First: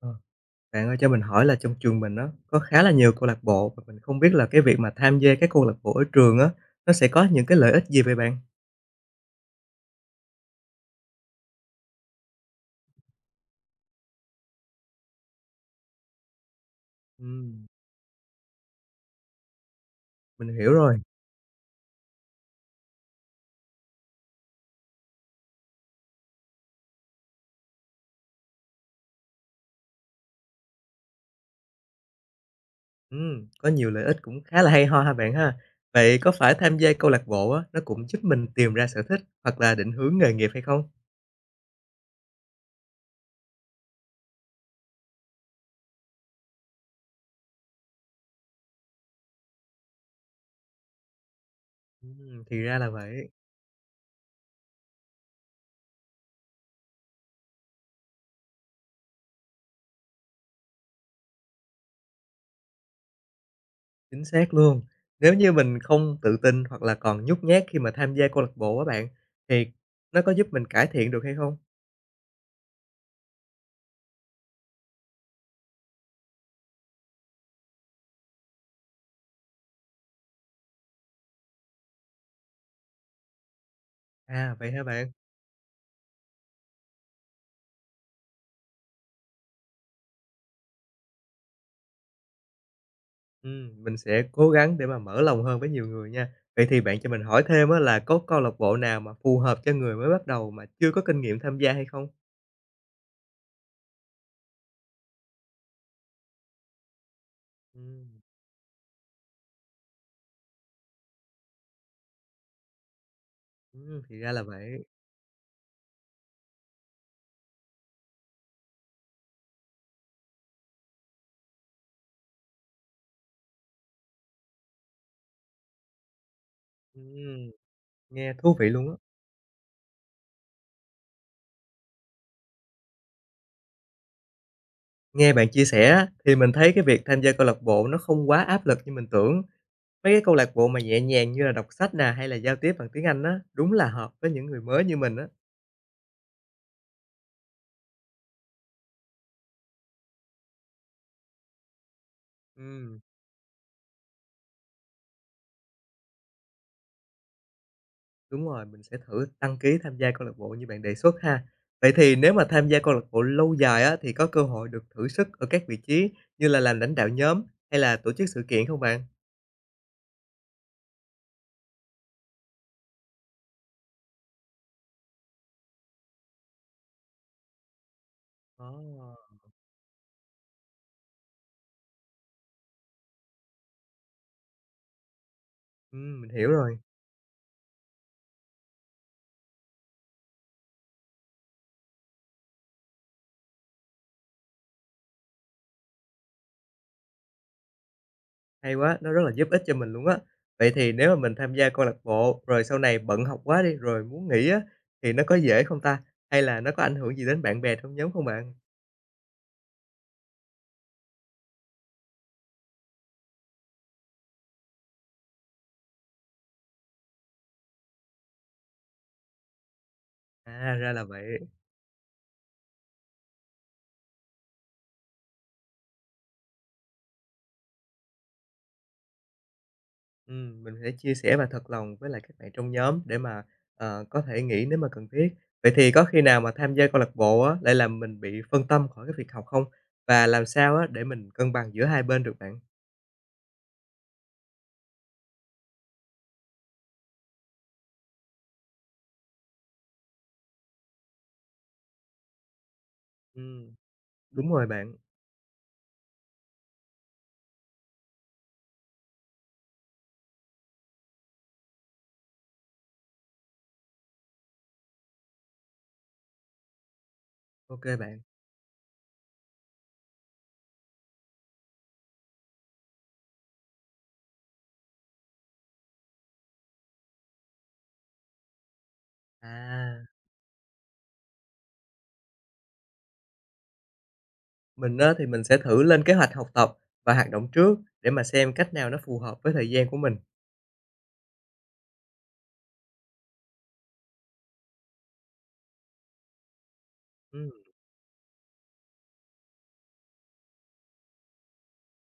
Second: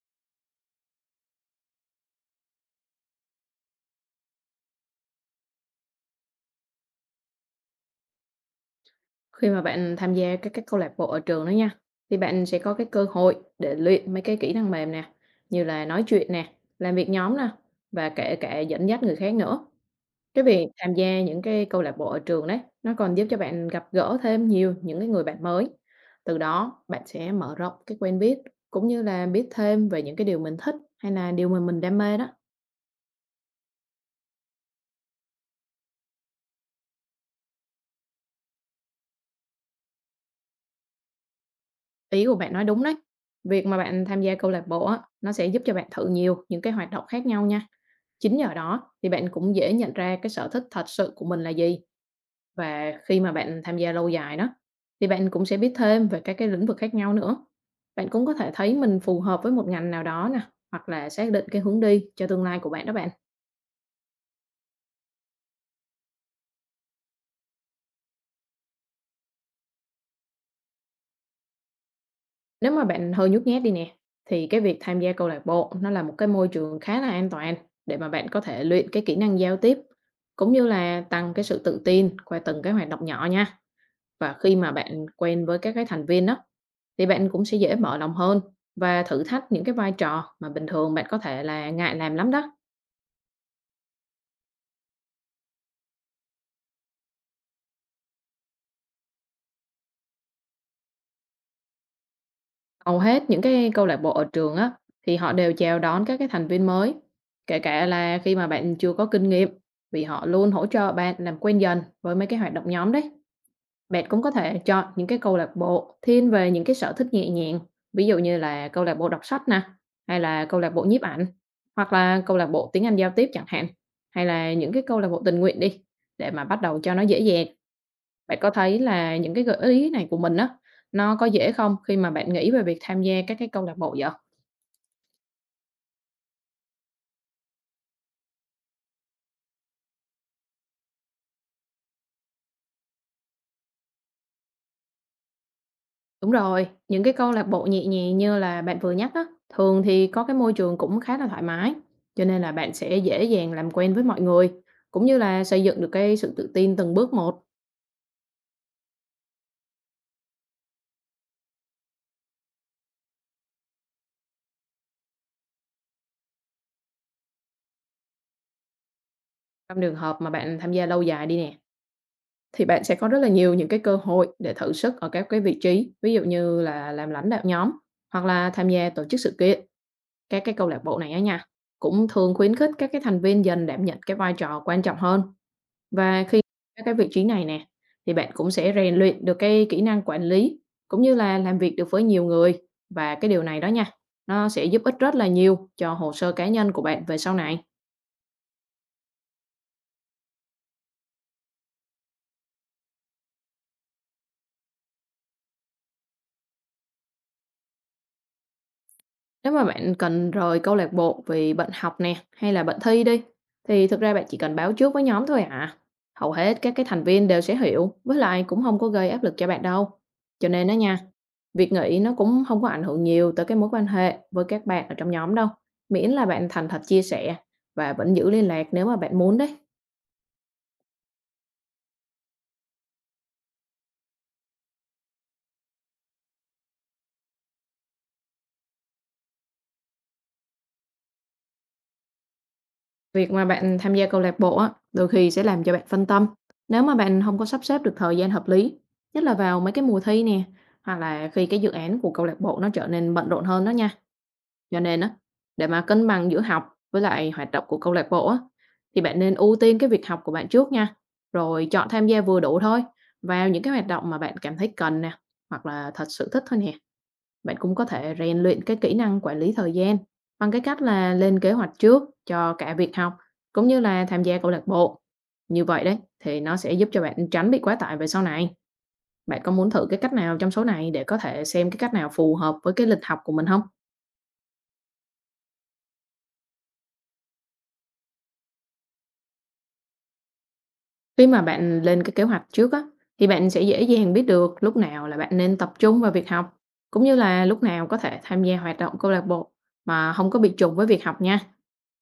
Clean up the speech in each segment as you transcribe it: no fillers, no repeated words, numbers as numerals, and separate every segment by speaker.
Speaker 1: Ờ, bạn ơi cho mình hỏi là trong trường mình á, có khá là nhiều câu lạc bộ và mình không biết là cái việc mà tham gia các câu lạc bộ ở trường á, nó sẽ có những cái lợi ích gì vậy bạn?
Speaker 2: Khi mà bạn tham gia các câu lạc bộ ở trường đó nha, thì bạn sẽ có cái cơ hội để luyện mấy cái kỹ năng mềm nè, như là nói chuyện nè, làm việc nhóm nè
Speaker 1: Ừm,
Speaker 2: và kể cả dẫn dắt người khác nữa. Cái
Speaker 1: mình
Speaker 2: việc
Speaker 1: hiểu
Speaker 2: tham
Speaker 1: rồi.
Speaker 2: gia những cái câu lạc bộ ở trường đấy, nó còn giúp cho bạn gặp gỡ thêm nhiều những cái người bạn mới. Từ đó bạn sẽ mở rộng cái quen biết cũng như là biết thêm về những cái điều mình thích hay là điều mà mình đam mê đó.
Speaker 1: Có nhiều lợi ích cũng khá là hay ho ha bạn ha. Vậy có phải tham gia câu lạc bộ á, nó cũng giúp mình tìm ra sở thích hoặc là định hướng nghề nghiệp hay không?
Speaker 2: Ý của bạn nói đúng đấy. Việc mà bạn tham gia câu lạc bộ á, nó sẽ giúp cho bạn thử nhiều những cái hoạt động khác nhau nha. Chính nhờ đó thì bạn cũng dễ nhận ra cái sở thích thật sự của mình là gì,
Speaker 1: Thì ra là
Speaker 2: và khi
Speaker 1: vậy,
Speaker 2: mà bạn tham gia lâu dài đó thì bạn cũng sẽ biết thêm về các cái lĩnh vực khác nhau nữa. Bạn cũng có thể thấy mình phù hợp với một ngành nào đó nè, hoặc là xác định cái hướng đi cho tương lai của bạn đó bạn.
Speaker 1: chính xác luôn. Nếu như mình không tự tin hoặc là còn nhút nhát khi mà tham gia câu lạc bộ á bạn, thì nó có giúp mình cải thiện được hay không?
Speaker 2: Nếu mà bạn hơi nhút nhát đi nè, thì cái việc tham gia câu lạc bộ nó là một cái môi trường khá là an toàn để mà bạn có thể luyện cái kỹ năng giao tiếp, cũng như là tăng cái sự tự tin qua từng cái hoạt động nhỏ nha. Và
Speaker 1: À,
Speaker 2: khi
Speaker 1: vậy
Speaker 2: mà
Speaker 1: hả
Speaker 2: bạn
Speaker 1: bạn?
Speaker 2: quen với các cái thành viên đó, thì bạn cũng sẽ dễ mở lòng hơn và thử thách những cái vai trò mà bình thường bạn có thể là ngại làm lắm đó.
Speaker 1: Mình sẽ cố gắng để mà mở lòng hơn với nhiều người nha. Vậy thì bạn cho mình hỏi thêm á là có câu lạc bộ nào mà phù hợp cho người mới bắt đầu mà chưa có kinh nghiệm tham gia hay không?
Speaker 2: Hầu hết những cái câu lạc bộ ở trường á, thì họ đều chào đón các cái thành viên mới, kể cả là
Speaker 1: Ừm,
Speaker 2: khi mà bạn chưa có kinh nghiệm, vì họ luôn hỗ trợ bạn làm quen dần với mấy cái hoạt động nhóm đấy.
Speaker 1: ừm,
Speaker 2: Bạn
Speaker 1: thì
Speaker 2: cũng có
Speaker 1: ra là
Speaker 2: thể
Speaker 1: vậy.
Speaker 2: chọn những cái câu lạc bộ thiên về những cái sở thích nhẹ nhàng, ví dụ như là câu lạc bộ đọc sách nè, hay là câu lạc bộ nhiếp ảnh, hoặc là câu lạc bộ tiếng Anh giao tiếp chẳng hạn, hay là những cái câu lạc bộ tình nguyện đi, để mà bắt đầu cho nó dễ dàng.
Speaker 1: Ừm, nghe
Speaker 2: Bạn có
Speaker 1: thú vị
Speaker 2: thấy
Speaker 1: luôn á.
Speaker 2: là những cái gợi ý này của mình á, nó có dễ không khi mà bạn nghĩ về việc tham gia các cái câu lạc bộ vậy?
Speaker 1: Nghe bạn chia sẻ á, thì mình thấy cái việc tham gia câu lạc bộ nó không quá áp lực như mình tưởng. Mấy cái câu lạc bộ mà nhẹ nhàng như là đọc sách nè hay là giao tiếp bằng tiếng Anh á, đúng là hợp với những người mới như mình á.
Speaker 2: Đúng rồi, những cái câu lạc bộ nhẹ nhàng như là bạn vừa nhắc á, thường thì có cái môi trường cũng khá là thoải mái, cho nên là bạn sẽ
Speaker 1: Ừm.
Speaker 2: dễ dàng làm quen với mọi người, cũng như là xây dựng được cái sự tự tin từng bước một.
Speaker 1: Đúng rồi, mình sẽ thử đăng ký tham gia câu lạc bộ như bạn đề xuất ha. Vậy thì nếu mà tham gia câu lạc bộ lâu dài á, thì có cơ hội được thử sức ở các vị trí như là làm lãnh đạo nhóm hay là tổ chức sự kiện không bạn?
Speaker 2: Trong trường hợp mà bạn tham gia lâu dài đi nè, thì bạn sẽ có rất là nhiều những cái cơ hội để thử sức ở các cái vị trí, ví dụ như là làm lãnh đạo nhóm hoặc là tham gia tổ chức sự
Speaker 1: Oh.
Speaker 2: kiện. Các cái câu lạc bộ này á nha, cũng thường khuyến khích các cái thành viên dần đảm nhận cái vai trò quan trọng hơn.
Speaker 1: Ừm,
Speaker 2: Và
Speaker 1: mình
Speaker 2: khi
Speaker 1: hiểu rồi.
Speaker 2: các cái vị trí này nè, thì bạn cũng sẽ rèn luyện được cái kỹ năng quản lý, cũng như là làm việc được với nhiều người, và cái điều này đó nha, nó sẽ giúp ích rất là nhiều cho hồ sơ cá nhân của bạn về sau này.
Speaker 1: Hay quá, nó rất là giúp ích cho mình luôn á. Vậy thì nếu mà mình tham gia câu lạc bộ rồi sau này bận học quá đi rồi muốn nghỉ á, thì nó có dễ không ta? Hay là nó có ảnh hưởng gì đến bạn bè trong nhóm không bạn?
Speaker 2: Nếu mà bạn cần rời câu lạc bộ vì bệnh học nè hay là bệnh thi đi, thì thực ra bạn chỉ cần báo trước với nhóm thôi à. Hầu hết các cái thành viên đều sẽ hiểu, với lại cũng không có gây áp lực cho bạn đâu. Cho nên đó
Speaker 1: À, ra
Speaker 2: nha,
Speaker 1: là vậy.
Speaker 2: việc nghỉ nó cũng không có ảnh hưởng nhiều tới cái mối quan hệ với các bạn ở trong nhóm đâu. Miễn là bạn thành thật chia sẻ và vẫn giữ liên lạc nếu mà bạn muốn đấy.
Speaker 1: Mình sẽ chia sẻ và thật lòng với lại các bạn trong nhóm để mà, ờ, có thể nghỉ nếu mà cần thiết. Vậy thì có khi nào mà tham gia câu lạc bộ á, lại làm mình bị phân tâm khỏi cái việc học không? Và làm sao á, để mình cân bằng giữa hai bên được bạn?
Speaker 2: Việc mà bạn tham gia câu lạc bộ á, đôi khi sẽ làm cho bạn phân tâm. Nếu mà bạn không có sắp xếp được thời gian hợp lý, nhất là vào mấy cái mùa thi nè, hoặc là khi cái dự án của câu lạc bộ nó trở nên bận rộn hơn đó
Speaker 1: Ừm,
Speaker 2: nha.
Speaker 1: đúng rồi
Speaker 2: Cho
Speaker 1: bạn.
Speaker 2: nên á, để mà cân bằng giữa học với lại hoạt động của câu lạc bộ á, thì bạn nên ưu tiên cái việc học của bạn trước nha, rồi chọn tham gia vừa đủ thôi vào những cái hoạt động mà bạn cảm thấy cần nè, hoặc là thật sự thích thôi nè. Bạn cũng có
Speaker 1: Ok
Speaker 2: thể
Speaker 1: bạn.
Speaker 2: rèn luyện cái kỹ năng quản lý thời gian bằng cái cách là lên kế hoạch trước cho cả việc học cũng như là tham gia câu lạc bộ. Như vậy đấy thì nó sẽ giúp cho bạn tránh bị quá tải về sau này. Bạn có muốn thử cái
Speaker 1: À,
Speaker 2: cách nào trong số này, để có thể xem cái cách nào phù hợp với cái lịch học của mình không?
Speaker 1: mình á, thì mình sẽ thử lên kế hoạch học tập và hoạt động trước để mà xem cách nào nó phù hợp với thời gian của mình.
Speaker 2: Khi mà bạn lên cái kế hoạch trước á, thì bạn sẽ dễ dàng biết được lúc nào là bạn nên tập trung vào việc học, cũng như là
Speaker 1: Ừm,
Speaker 2: lúc nào có thể tham gia hoạt động câu lạc bộ mà không có bị trùng với việc học nha.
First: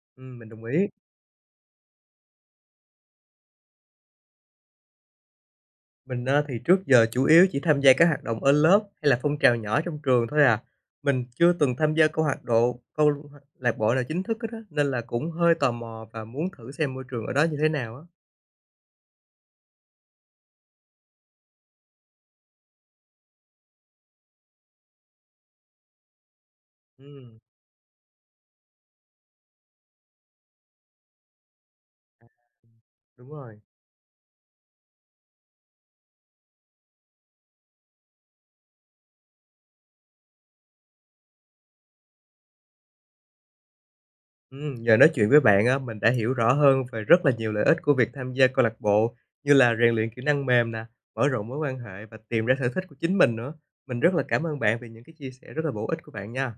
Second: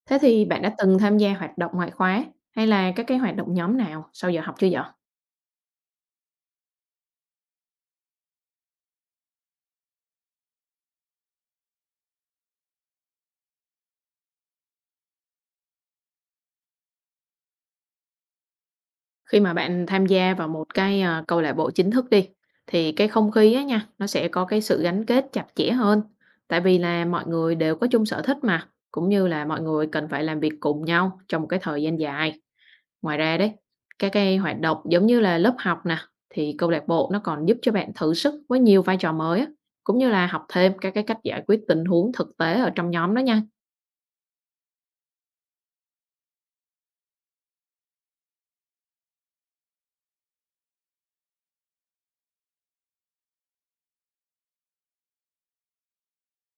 Speaker 2: Thế
Speaker 1: ừm,
Speaker 2: thì
Speaker 1: mình
Speaker 2: bạn
Speaker 1: đồng
Speaker 2: đã
Speaker 1: ý.
Speaker 2: từng tham gia hoạt động ngoại khóa hay là các cái hoạt động nhóm nào sau giờ học chưa vậy?
Speaker 1: Mình á, thì trước giờ chủ yếu chỉ tham gia các hoạt động ở lớp hay là phong trào nhỏ trong trường thôi à. Mình chưa từng tham gia câu hoạt độ câu lạc bộ nào chính thức hết á, nên là cũng hơi tò mò và muốn thử xem môi trường ở đó như thế nào á.
Speaker 2: Khi mà bạn tham gia vào một cái, câu lạc bộ chính thức đi, thì cái không khí á nha, nó sẽ có cái sự gắn kết chặt chẽ hơn, tại vì là mọi
Speaker 1: Ừm,
Speaker 2: người đều có chung sở thích mà, cũng như là mọi người cần phải làm việc cùng nhau trong một cái thời gian dài. Ngoài
Speaker 1: đúng
Speaker 2: ra đấy,
Speaker 1: rồi.
Speaker 2: các cái hoạt động giống như là lớp học nè, thì câu lạc bộ nó còn giúp cho bạn thử sức với nhiều vai trò mới á, cũng như là học thêm các cái cách giải quyết tình huống thực tế ở trong nhóm đó nha.
Speaker 1: Nhờ nói chuyện với bạn á, mình đã hiểu rõ hơn về rất là nhiều lợi ích của việc tham gia câu lạc bộ như là rèn luyện kỹ năng mềm nè, mở rộng mối quan hệ và tìm ra sở thích của chính mình nữa. Mình rất là cảm ơn bạn vì những cái chia sẻ rất là bổ ích của bạn nha.